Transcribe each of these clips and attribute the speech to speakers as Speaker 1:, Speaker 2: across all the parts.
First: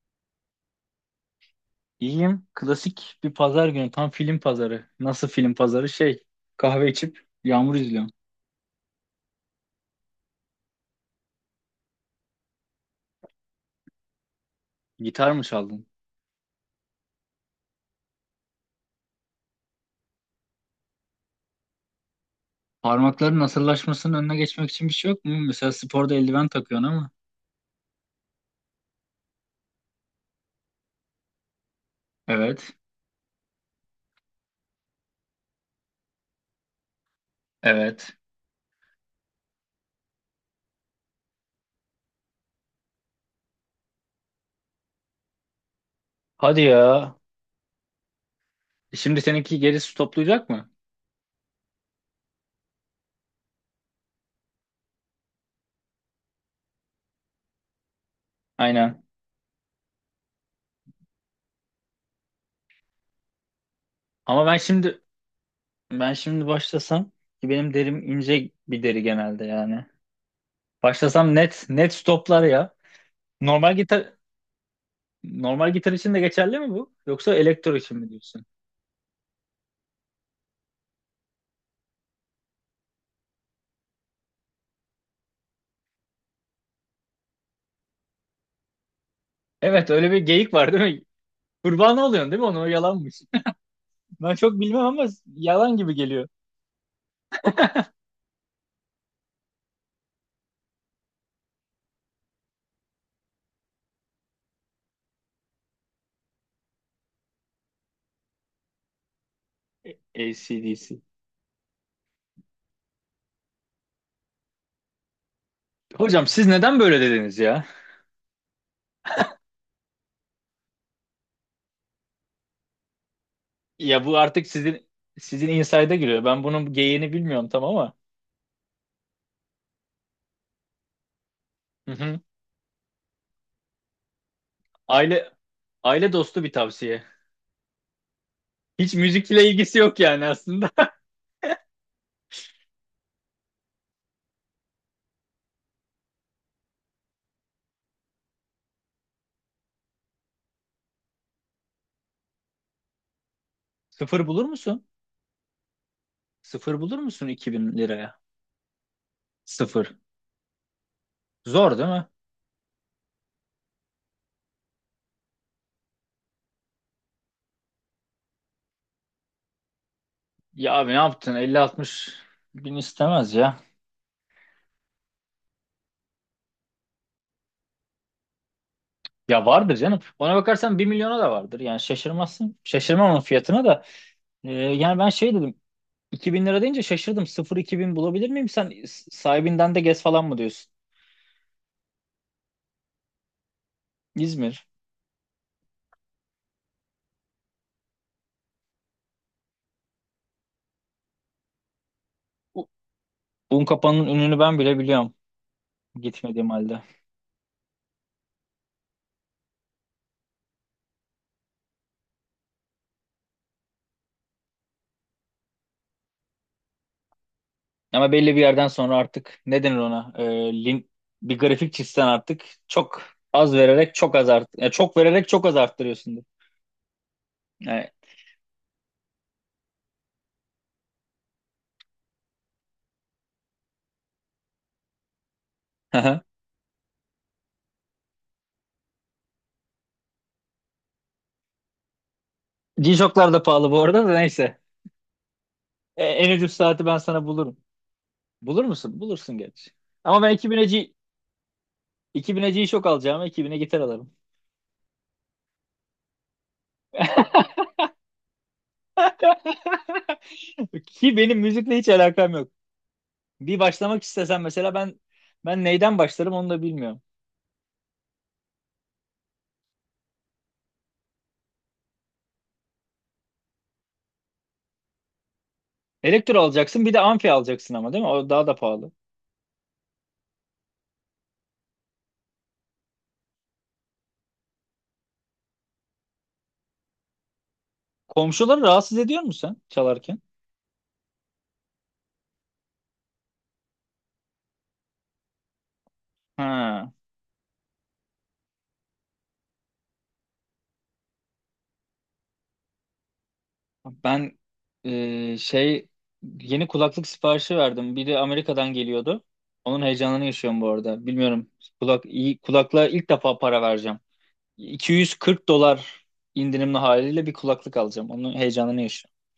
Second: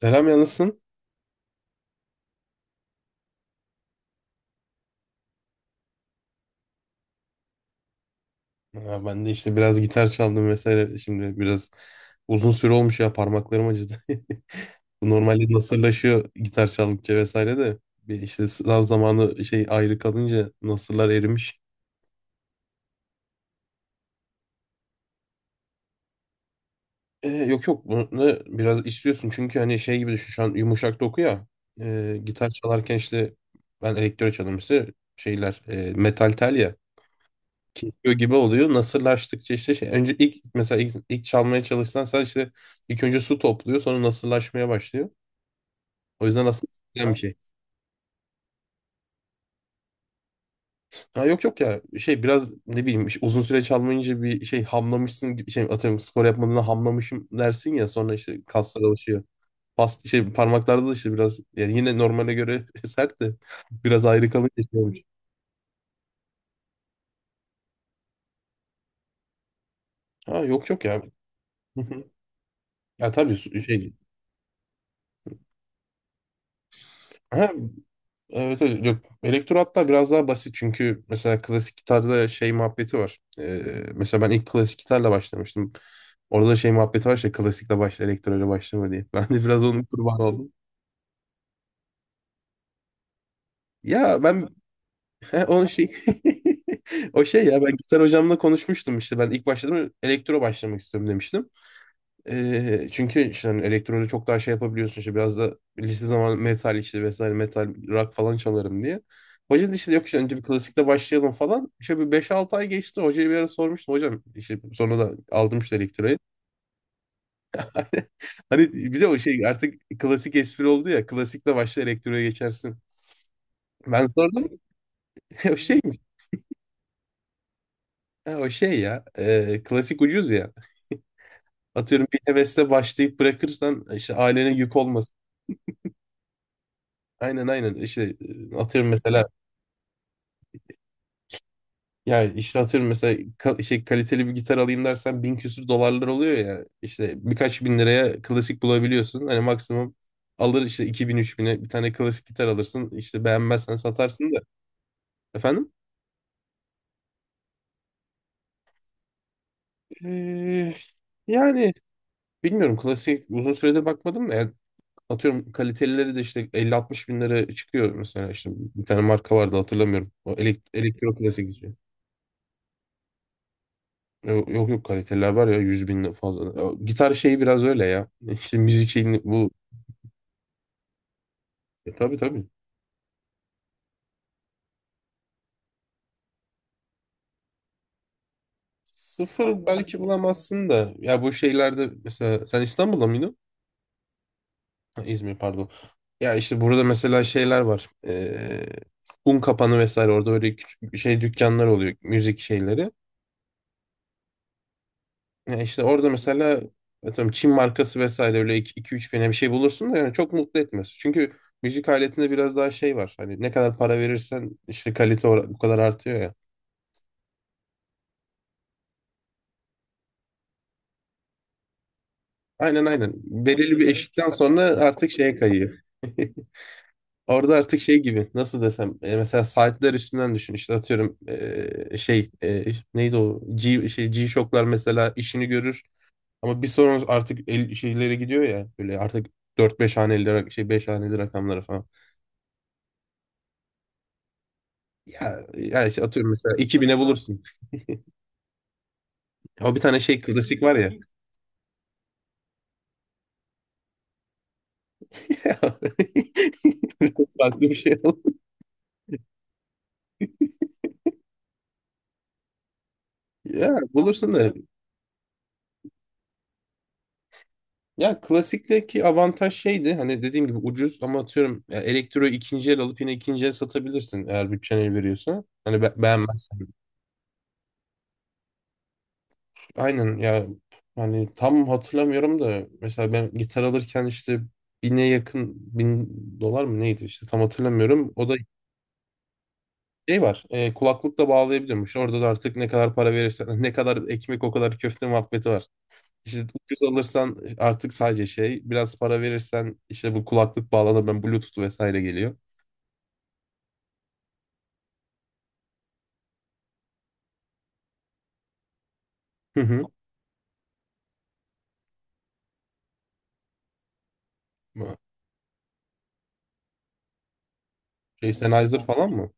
Speaker 1: Selam yalnızsın.
Speaker 2: İyiyim. Klasik bir pazar günü. Tam film pazarı. Nasıl film pazarı? Kahve içip yağmur izliyorum.
Speaker 1: Ha, ben de işte biraz gitar çaldım vesaire. Şimdi biraz uzun süre olmuş ya, parmaklarım acıdı. Bu
Speaker 2: Gitar mı
Speaker 1: normalde
Speaker 2: çaldın?
Speaker 1: nasırlaşıyor gitar çaldıkça vesaire de. Bir işte sınav zamanı şey ayrı kalınca nasırlar erimiş.
Speaker 2: Parmakların nasırlaşmasının önüne geçmek için bir şey yok mu? Mesela sporda eldiven takıyorsun ama.
Speaker 1: Yok yok, bunu biraz istiyorsun çünkü hani şey gibi düşün, şu an yumuşak doku ya. Gitar
Speaker 2: Evet.
Speaker 1: çalarken işte ben elektro çalıyorum, işte şeyler metal tel ya. Yapıyor
Speaker 2: Evet.
Speaker 1: gibi oluyor. Nasırlaştıkça işte şey, önce ilk, mesela ilk çalmaya çalışsan sen işte ilk önce su topluyor, sonra nasırlaşmaya başlıyor. O yüzden
Speaker 2: Hadi
Speaker 1: aslında isteyen
Speaker 2: ya.
Speaker 1: bir şey.
Speaker 2: Şimdi seninki gerisi toplayacak mı?
Speaker 1: Ha, yok yok ya, şey biraz ne bileyim, işte uzun süre çalmayınca bir şey hamlamışsın gibi, şey atıyorum spor yapmadığında hamlamışım dersin ya, sonra işte kaslar
Speaker 2: Aynen.
Speaker 1: alışıyor. Past şey parmaklarda da işte biraz yani yine normale göre sert de, biraz ayrı
Speaker 2: Ama
Speaker 1: kalınca
Speaker 2: ben
Speaker 1: şey olmuş.
Speaker 2: şimdi ben şimdi başlasam, ki benim derim ince bir deri genelde yani.
Speaker 1: Ha, yok yok ya.
Speaker 2: Başlasam net net stoplar ya.
Speaker 1: Ya tabii,
Speaker 2: Normal gitar normal gitar için de geçerli mi bu? Yoksa
Speaker 1: ha,
Speaker 2: elektro için mi diyorsun?
Speaker 1: Evet, evet, yok. Elektro hatta biraz daha basit, çünkü mesela klasik gitarda şey muhabbeti var. Mesela ben ilk klasik gitarla başlamıştım. Orada da şey muhabbeti var, işte klasikle başla, elektroyla başlama diye. Ben de biraz onun
Speaker 2: Evet, öyle bir
Speaker 1: kurbanı oldum.
Speaker 2: geyik var değil mi? Kurban oluyorsun değil mi? Onu o yalanmış.
Speaker 1: Ya
Speaker 2: Ben
Speaker 1: ben,
Speaker 2: çok bilmem ama
Speaker 1: he, onun
Speaker 2: yalan
Speaker 1: şey
Speaker 2: gibi geliyor.
Speaker 1: o şey ya, ben gitar hocamla konuşmuştum, işte ben ilk başladım, elektro başlamak istiyorum demiştim. Çünkü işte hani elektrolu çok daha şey yapabiliyorsun, işte biraz da lise zamanı metal işte vesaire, metal rock falan çalarım diye. Hoca da işte yok, işte önce bir klasikle
Speaker 2: AC/DC.
Speaker 1: başlayalım falan. İşte bir beş altı ay geçti. Hocaya bir ara sormuştum. Hocam işte sonra da aldım işte elektroyu.
Speaker 2: Hocam, siz neden böyle dediniz ya?
Speaker 1: Hani bize o şey artık klasik espri oldu ya. Klasikle başla, elektroya geçersin.
Speaker 2: Ya
Speaker 1: Ben
Speaker 2: bu artık
Speaker 1: sordum.
Speaker 2: sizin
Speaker 1: O
Speaker 2: inside'a
Speaker 1: şeymiş.
Speaker 2: giriyor. Ben bunun geyiğini bilmiyorum tam ama.
Speaker 1: Ha, o şey ya. Klasik ucuz ya.
Speaker 2: Hı
Speaker 1: Atıyorum bir
Speaker 2: hı.
Speaker 1: hevesle başlayıp bırakırsan işte ailene yük olmasın.
Speaker 2: Aile aile dostu bir tavsiye.
Speaker 1: Aynen aynen. İşte atıyorum
Speaker 2: Hiç
Speaker 1: mesela,
Speaker 2: müzikle ilgisi yok yani aslında.
Speaker 1: yani işte atıyorum mesela kaliteli bir gitar alayım dersen bin küsür dolarlar oluyor ya. İşte birkaç bin liraya klasik bulabiliyorsun. Hani maksimum alır işte iki bin üç bin'e bir tane klasik gitar alırsın. İşte beğenmezsen
Speaker 2: Sıfır
Speaker 1: satarsın da.
Speaker 2: bulur musun?
Speaker 1: Efendim?
Speaker 2: Sıfır bulur musun 2000 liraya? Sıfır.
Speaker 1: Ee, yani
Speaker 2: Zor değil mi?
Speaker 1: bilmiyorum, klasik uzun süredir bakmadım da, yani atıyorum kalitelileri de işte elli altmış bin lira çıkıyor, mesela işte bir tane marka vardı, hatırlamıyorum. O elek
Speaker 2: Ya abi ne
Speaker 1: elektro
Speaker 2: yaptın?
Speaker 1: klasik diye.
Speaker 2: 50-60 bin istemez ya.
Speaker 1: Yok yok yok, kaliteliler var ya 100 bin fazla. O gitar şeyi biraz öyle ya. İşte müzik şeyini
Speaker 2: Ya
Speaker 1: bu...
Speaker 2: vardır canım. Ona bakarsan bir milyona da vardır. Yani
Speaker 1: E, tabii tabii.
Speaker 2: şaşırmazsın. Şaşırmam onun fiyatına da. Yani ben şey dedim. 2000 lira deyince şaşırdım. 0-2000 bulabilir miyim? Sen
Speaker 1: Sıfır
Speaker 2: sahibinden de
Speaker 1: belki
Speaker 2: gez falan mı
Speaker 1: bulamazsın
Speaker 2: diyorsun?
Speaker 1: da. Ya bu şeylerde mesela, sen İstanbul'da mıydın?
Speaker 2: İzmir.
Speaker 1: Ha, İzmir, pardon. Ya işte burada mesela şeyler var. Un kapanı vesaire, orada böyle küçük şey dükkanlar oluyor. Müzik
Speaker 2: Bu-
Speaker 1: şeyleri.
Speaker 2: Unkapanı'nın ününü ben bile biliyorum,
Speaker 1: Ya işte orada
Speaker 2: gitmediğim
Speaker 1: mesela
Speaker 2: halde.
Speaker 1: atıyorum Çin markası vesaire öyle iki üç bine bir şey bulursun da, yani çok mutlu etmez. Çünkü müzik aletinde biraz daha şey var. Hani ne kadar para verirsen işte kalite o bu kadar artıyor ya.
Speaker 2: Ama belli bir yerden sonra artık ne denir ona? Lin- bir grafik çizsen, artık
Speaker 1: Aynen
Speaker 2: çok
Speaker 1: aynen.
Speaker 2: az
Speaker 1: Belirli bir
Speaker 2: vererek çok
Speaker 1: eşikten
Speaker 2: az art
Speaker 1: sonra
Speaker 2: ya, çok
Speaker 1: artık
Speaker 2: vererek
Speaker 1: şeye
Speaker 2: çok az
Speaker 1: kayıyor.
Speaker 2: arttırıyorsun.
Speaker 1: Orada artık
Speaker 2: Yani,
Speaker 1: şey gibi, nasıl desem mesela saatler üstünden düşün, işte atıyorum e, şey e, neydi o G, şey G-Shock'lar mesela işini görür, ama bir sonra artık şeylere gidiyor ya, böyle artık dört beş haneli rak- şey 5 haneli rakamlara falan.
Speaker 2: G-Shock'lar da pahalı bu arada, da neyse.
Speaker 1: Ya, ya işte
Speaker 2: E,
Speaker 1: atıyorum
Speaker 2: en ucuz
Speaker 1: mesela iki
Speaker 2: saati
Speaker 1: bine
Speaker 2: ben sana
Speaker 1: bulursun.
Speaker 2: bulurum. Bulur musun? Bulursun gerçi.
Speaker 1: O bir tane şey
Speaker 2: Ama ben
Speaker 1: klasik
Speaker 2: 2000'e
Speaker 1: var ya.
Speaker 2: G- 2000'e G-Shock alacağım. 2000'e gitar alırım.
Speaker 1: Biraz farklı bir şey oldu.
Speaker 2: Ki benim müzikle hiç alakam yok. Bir
Speaker 1: Ya
Speaker 2: başlamak
Speaker 1: bulursun
Speaker 2: istesem,
Speaker 1: da...
Speaker 2: mesela ben neyden başlarım onu da bilmiyorum.
Speaker 1: Ya klasikteki avantaj şeydi, hani dediğim gibi ucuz, ama atıyorum ya elektroyu ikinci el alıp yine ikinci el satabilirsin, eğer bütçen el veriyorsa. Hani
Speaker 2: Elektro
Speaker 1: beğenmezsen.
Speaker 2: alacaksın, bir de amfi alacaksın ama değil mi? O daha da pahalı.
Speaker 1: Aynen ya, hani tam hatırlamıyorum da, mesela ben gitar alırken işte bine yakın bin dolar mı neydi, işte tam hatırlamıyorum. O da
Speaker 2: Komşuları rahatsız ediyor musun sen çalarken?
Speaker 1: şey var kulaklıkla bağlayabiliyormuş. Orada da artık ne kadar para verirsen ne kadar ekmek o kadar köfte muhabbeti var. İşte ucuz
Speaker 2: Ha.
Speaker 1: alırsan artık sadece şey, biraz para verirsen işte bu kulaklık bağlanır, ben Bluetooth vesaire geliyor.
Speaker 2: Ben e, şey yeni kulaklık siparişi verdim. Biri Amerika'dan geliyordu.
Speaker 1: Hı hı.
Speaker 2: Onun heyecanını yaşıyorum bu arada. Bilmiyorum. İyi kulaklığa ilk defa para vereceğim. 240 dolar indirimli haliyle bir kulaklık alacağım.
Speaker 1: Şey
Speaker 2: Onun heyecanını
Speaker 1: Sennheiser falan
Speaker 2: yaşıyorum.
Speaker 1: mı?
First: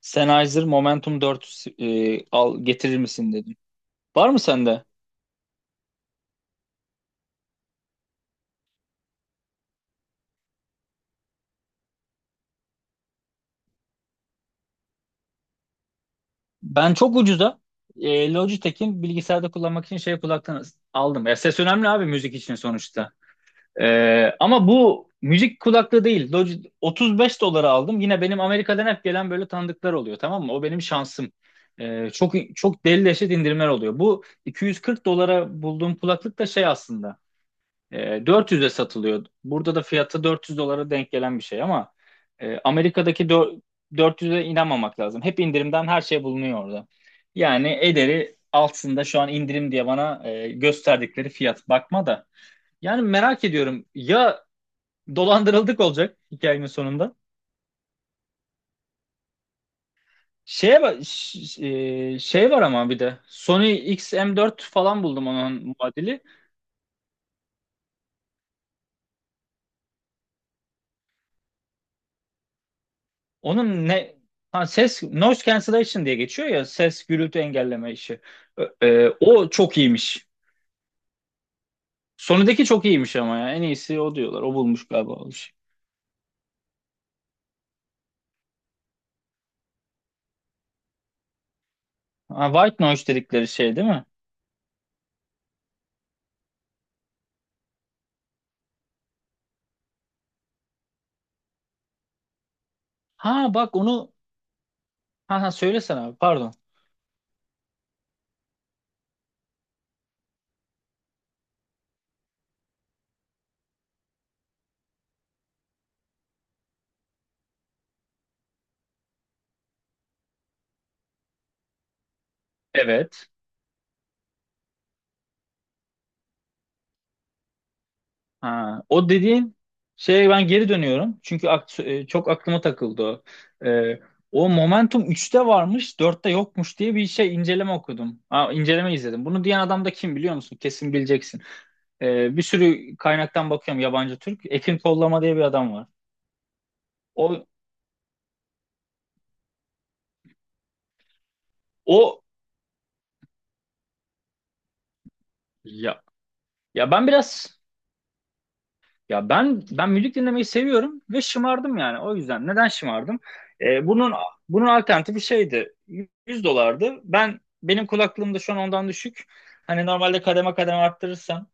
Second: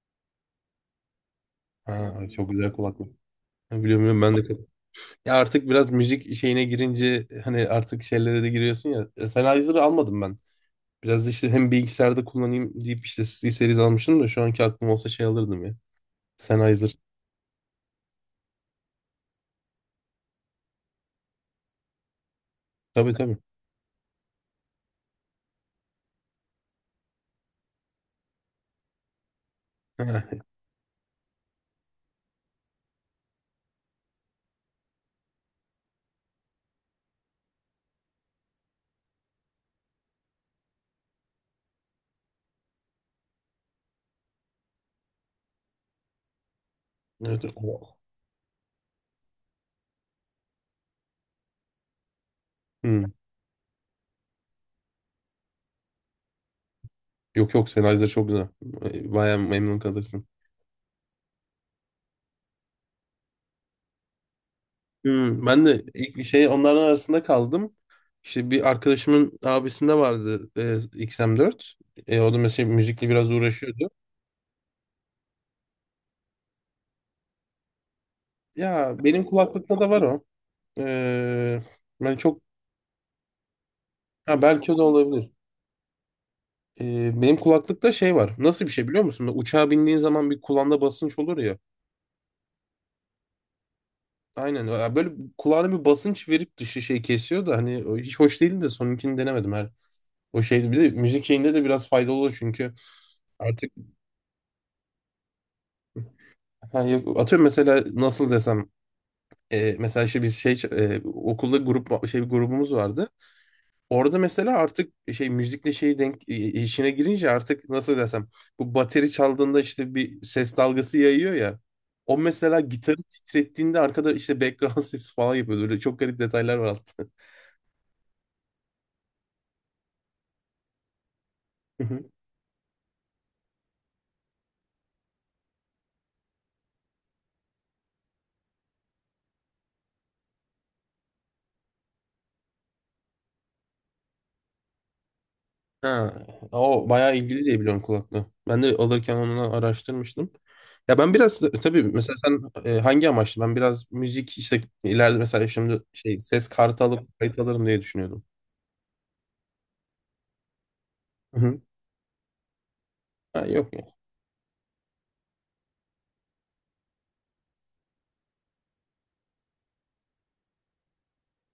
Speaker 2: Sennheiser Momentum 4
Speaker 1: Ha, çok
Speaker 2: al
Speaker 1: güzel
Speaker 2: getirir
Speaker 1: kulaklık.
Speaker 2: misin dedim.
Speaker 1: Ha, biliyorum biliyorum,
Speaker 2: Var
Speaker 1: ben
Speaker 2: mı
Speaker 1: de.
Speaker 2: sende?
Speaker 1: Ya artık biraz müzik şeyine girince hani artık şeylere de giriyorsun ya. E, Sennheiser'ı almadım ben. Biraz işte hem bilgisayarda kullanayım deyip işte C Series almıştım da, şu anki aklım olsa şey alırdım ya.
Speaker 2: Ben
Speaker 1: Sennheiser.
Speaker 2: çok ucuza Logitech'in bilgisayarda kullanmak için kulaktan aldım. Ya ses önemli abi, müzik için sonuçta.
Speaker 1: Tabii tabii.
Speaker 2: Ama bu müzik kulaklığı değil. 35 dolara aldım. Yine benim Amerika'dan hep gelen böyle tanıdıklar oluyor, tamam mı? O benim şansım. Çok çok deli deşet indirimler oluyor. Bu 240 dolara bulduğum kulaklık da şey aslında. E, 400'e satılıyor. Burada da fiyatı 400 dolara denk gelen bir şey ama Amerika'daki 400'e inanmamak lazım. Hep indirimden her şey bulunuyor orada.
Speaker 1: Ha, evet.
Speaker 2: Yani
Speaker 1: O-.
Speaker 2: ederi altında şu an indirim diye bana gösterdikleri fiyat, bakma da. Yani
Speaker 1: Hı.
Speaker 2: merak ediyorum ya, dolandırıldık olacak hikayenin sonunda.
Speaker 1: Yok yok, Sennheiser çok güzel. E, bayağı memnun kalırsın.
Speaker 2: Şeye ba- ş- e, şey var ama bir de Sony X m 4 falan buldum,
Speaker 1: Hmm, ben
Speaker 2: onun
Speaker 1: de
Speaker 2: muadili.
Speaker 1: ilk şey onların arasında kaldım. İşte bir arkadaşımın abisinde vardı XM4. E, o da mesela müzikle biraz
Speaker 2: Onun
Speaker 1: uğraşıyordu.
Speaker 2: ne ha, ses noise cancellation diye geçiyor ya, ses gürültü engelleme işi. Ö-
Speaker 1: Ya
Speaker 2: e,
Speaker 1: benim
Speaker 2: o çok
Speaker 1: kulaklıkta da var o.
Speaker 2: iyiymiş.
Speaker 1: E, ben çok,
Speaker 2: Sonundaki çok iyiymiş ama ya, en iyisi o
Speaker 1: ha,
Speaker 2: diyorlar. O
Speaker 1: belki o da
Speaker 2: bulmuş galiba o
Speaker 1: olabilir.
Speaker 2: işi.
Speaker 1: E, benim kulaklıkta şey var. Nasıl bir şey, biliyor musun? Böyle uçağa bindiğin zaman bir kulağında basınç olur ya.
Speaker 2: Ha, white noise dedikleri şey değil mi?
Speaker 1: Aynen. Ya böyle kulağına bir basınç verip dışı şey kesiyor da, hani o hiç hoş değildi de, sonunkini denemedim her. O şeydi. Bir de müzik şeyinde de biraz faydalı oluyor çünkü.
Speaker 2: Ha
Speaker 1: Artık...
Speaker 2: bak onu ha, ha söylesene abi, pardon.
Speaker 1: Ha, yok. Atıyorum mesela nasıl desem mesela işte biz şey okulda grup şey grubumuz vardı. Orada mesela artık şey müzikle şey denk işine girince artık nasıl desem, bu bateri çaldığında işte bir ses dalgası yayıyor ya. O mesela gitarı
Speaker 2: Evet.
Speaker 1: titrettiğinde arkada işte background sesi falan yapıyordu. Böyle çok garip detaylar var altta.
Speaker 2: Ha, o dediğin şeye ben geri dönüyorum. Çünkü çok aklıma takıldı o. E, o Momentum üçte varmış, dörtte yokmuş diye bir inceleme okudum. Ha, inceleme izledim. Bunu diyen adam da kim biliyor musun? Kesin bileceksin. Bir sürü kaynaktan bakıyorum, yabancı, Türk. Ekin Kollama diye bir adam var.
Speaker 1: Ha, o bayağı ilgili
Speaker 2: O
Speaker 1: diye biliyorum kulaklığı. Ben de alırken onu araştırmıştım. Ya ben biraz tabii, mesela
Speaker 2: o
Speaker 1: sen hangi amaçlı? Ben biraz müzik işte ileride mesela şimdi
Speaker 2: ya
Speaker 1: şey ses kartı
Speaker 2: ya ben
Speaker 1: alıp kayıt
Speaker 2: biraz
Speaker 1: alırım diye düşünüyordum.
Speaker 2: Ben müzik dinlemeyi seviyorum ve
Speaker 1: Hı hı.
Speaker 2: şımardım yani. O yüzden neden şımardım?
Speaker 1: Ha, yok
Speaker 2: Ee,
Speaker 1: ya.
Speaker 2: bunun bunun alternatifi şeydi. 100 dolardı. Benim kulaklığım da şu an ondan düşük. Hani, normalde kademe kademe arttırırsam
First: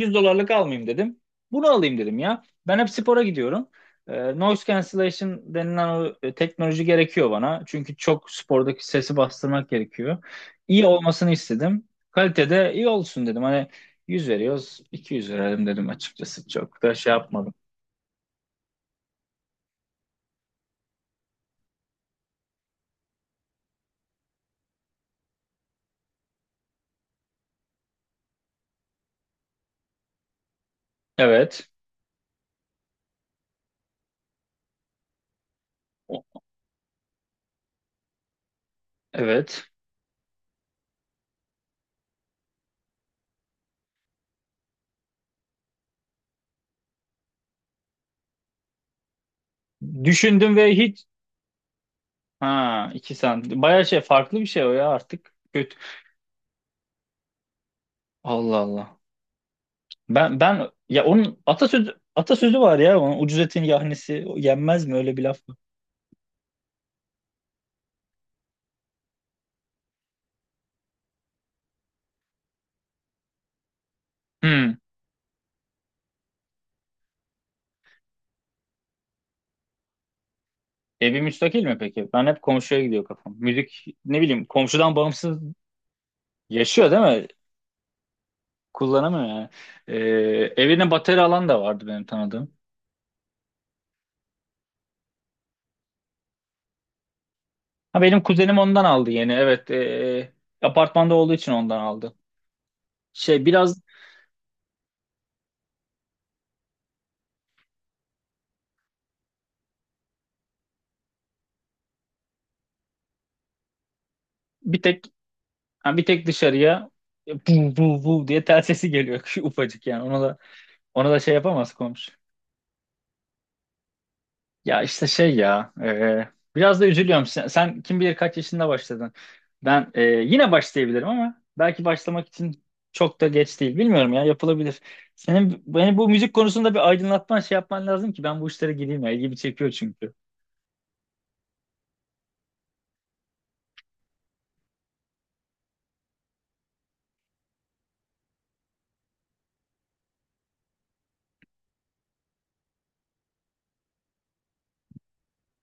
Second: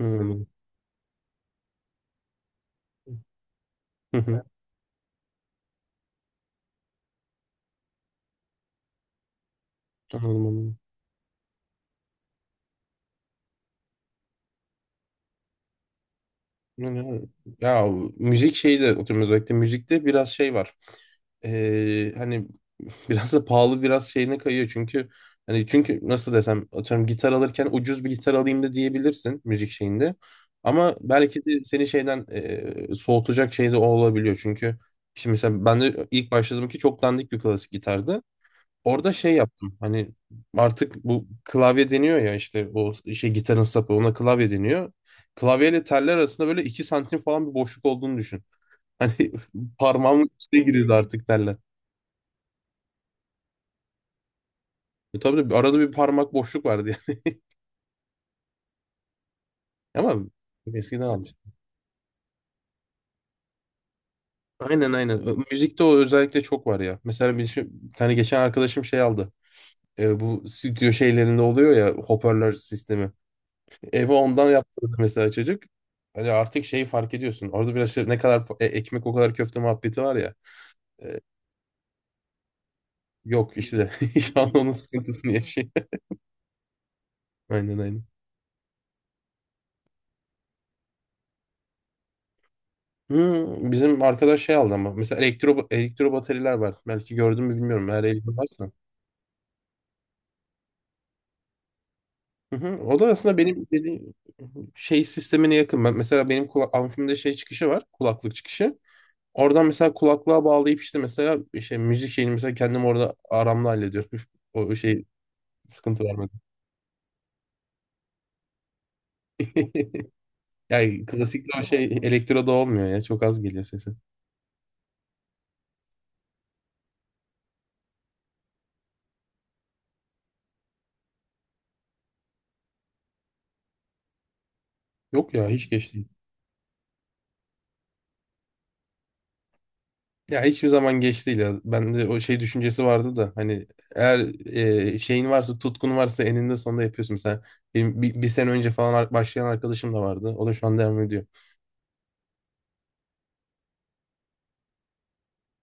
Speaker 1: Hı hı.
Speaker 2: dolarlık almayayım dedim. Bunu alayım dedim ya. Ben hep spora gidiyorum.
Speaker 1: Hı
Speaker 2: Ee,
Speaker 1: hı.
Speaker 2: noise cancellation denilen o teknoloji gerekiyor bana. Çünkü çok spordaki sesi bastırmak gerekiyor.
Speaker 1: Anladım, anladım.
Speaker 2: İyi olmasını istedim. Kalitede iyi olsun dedim. Hani 100 veriyoruz. 200 verelim dedim açıkçası. Çok da
Speaker 1: Yani,
Speaker 2: şey
Speaker 1: evet.
Speaker 2: yapmadım.
Speaker 1: Ya müzik şeyi de oturuyoruz, özellikle müzikte biraz şey var. Hani biraz da pahalı, biraz şeyine kayıyor çünkü, hani çünkü nasıl desem atıyorum gitar alırken ucuz bir gitar alayım da diyebilirsin müzik şeyinde. Ama belki de
Speaker 2: Evet.
Speaker 1: seni şeyden soğutacak şey de o olabiliyor çünkü şimdi mesela ben de ilk
Speaker 2: O-
Speaker 1: başladığım ki çok dandik bir klasik gitardı. Orada şey
Speaker 2: Evet.
Speaker 1: yaptım. Hani artık bu klavye deniyor ya, işte o şey gitarın sapı, ona klavye deniyor. Klavyeyle teller arasında böyle 2 santim falan bir boşluk olduğunu düşün. Hani parmağımın
Speaker 2: Düşündüm
Speaker 1: içine
Speaker 2: ve
Speaker 1: giriyordu
Speaker 2: hiç.
Speaker 1: artık teller.
Speaker 2: Ha, 2 santim. Bayağı farklı bir şey o ya
Speaker 1: E
Speaker 2: artık.
Speaker 1: tabii de
Speaker 2: Kötü.
Speaker 1: arada bir parmak boşluk vardı yani.
Speaker 2: Allah Allah.
Speaker 1: Ama
Speaker 2: Ben ben
Speaker 1: eskiden
Speaker 2: ya
Speaker 1: almış.
Speaker 2: Onun atasözü var ya, onun, ucuz etin yahnisi o yenmez
Speaker 1: Aynen
Speaker 2: mi, öyle
Speaker 1: aynen.
Speaker 2: bir laf var.
Speaker 1: Müzikte o özellikle çok var ya. Mesela biz bir tane geçen arkadaşım şey aldı. E, bu stüdyo şeylerinde oluyor ya, hoparlör sistemi. Evi ondan
Speaker 2: Hmm.
Speaker 1: yaptırdı mesela çocuk. Hani artık şeyi fark ediyorsun. Orada biraz şey, ne kadar pa- e- ekmek o kadar köfte muhabbeti var ya. E,
Speaker 2: Evi müstakil mi peki? Ben hep komşuya gidiyor kafam.
Speaker 1: yok
Speaker 2: Müzik,
Speaker 1: işte
Speaker 2: ne
Speaker 1: şu
Speaker 2: bileyim,
Speaker 1: an onun
Speaker 2: komşudan
Speaker 1: sıkıntısını
Speaker 2: bağımsız
Speaker 1: yaşıyor.
Speaker 2: yaşıyor değil mi?
Speaker 1: Aynen aynen.
Speaker 2: Kullanamıyor yani. Ee, evine bateri alan da vardı benim tanıdığım.
Speaker 1: Hmm, bizim arkadaş şey aldı ama. Mesela elektro bataryalar var. Belki gördün mü bilmiyorum.
Speaker 2: Ha,
Speaker 1: Eğer
Speaker 2: benim
Speaker 1: elinde
Speaker 2: kuzenim
Speaker 1: varsa.
Speaker 2: ondan aldı yeni. Evet, apartmanda olduğu için ondan aldı.
Speaker 1: Hı hı. O da aslında
Speaker 2: Şey
Speaker 1: benim
Speaker 2: biraz
Speaker 1: dediğim şey sistemine yakın. Mesela benim amfimde şey çıkışı var. Kulaklık çıkışı. Oradan mesela kulaklığa bağlayıp işte mesela şey müzik şeyini mesela kendim orada aramla hallediyorum. O
Speaker 2: bir tek
Speaker 1: şey
Speaker 2: ha,
Speaker 1: sıkıntı
Speaker 2: bir
Speaker 1: var.
Speaker 2: tek dışarıya bu bu bu diye tel sesi geliyor, şu ufacık yani. Ona da
Speaker 1: Yani
Speaker 2: şey
Speaker 1: klasikle o
Speaker 2: yapamaz
Speaker 1: şey
Speaker 2: komşu.
Speaker 1: elektroda olmuyor ya. Çok az geliyor sesi.
Speaker 2: Ya işte şey ya, biraz da üzülüyorum. Sen kim bilir kaç yaşında başladın. Ben yine başlayabilirim ama belki başlamak için çok da geç değil. Bilmiyorum ya, yapılabilir.
Speaker 1: Yok ya
Speaker 2: Senin
Speaker 1: hiç geç
Speaker 2: beni
Speaker 1: değil.
Speaker 2: bu müzik konusunda bir aydınlatman, şey yapman lazım ki ben bu işlere gireyim ya. İlgimi çekiyor çünkü.
Speaker 1: Ya hiçbir zaman geç değil ya. Bende o şey düşüncesi vardı da, hani eğer şeyin varsa, tutkun varsa eninde sonunda yapıyorsun. Mesela benim bir sene önce falan başlayan arkadaşım da vardı. O da şu an devam ediyor.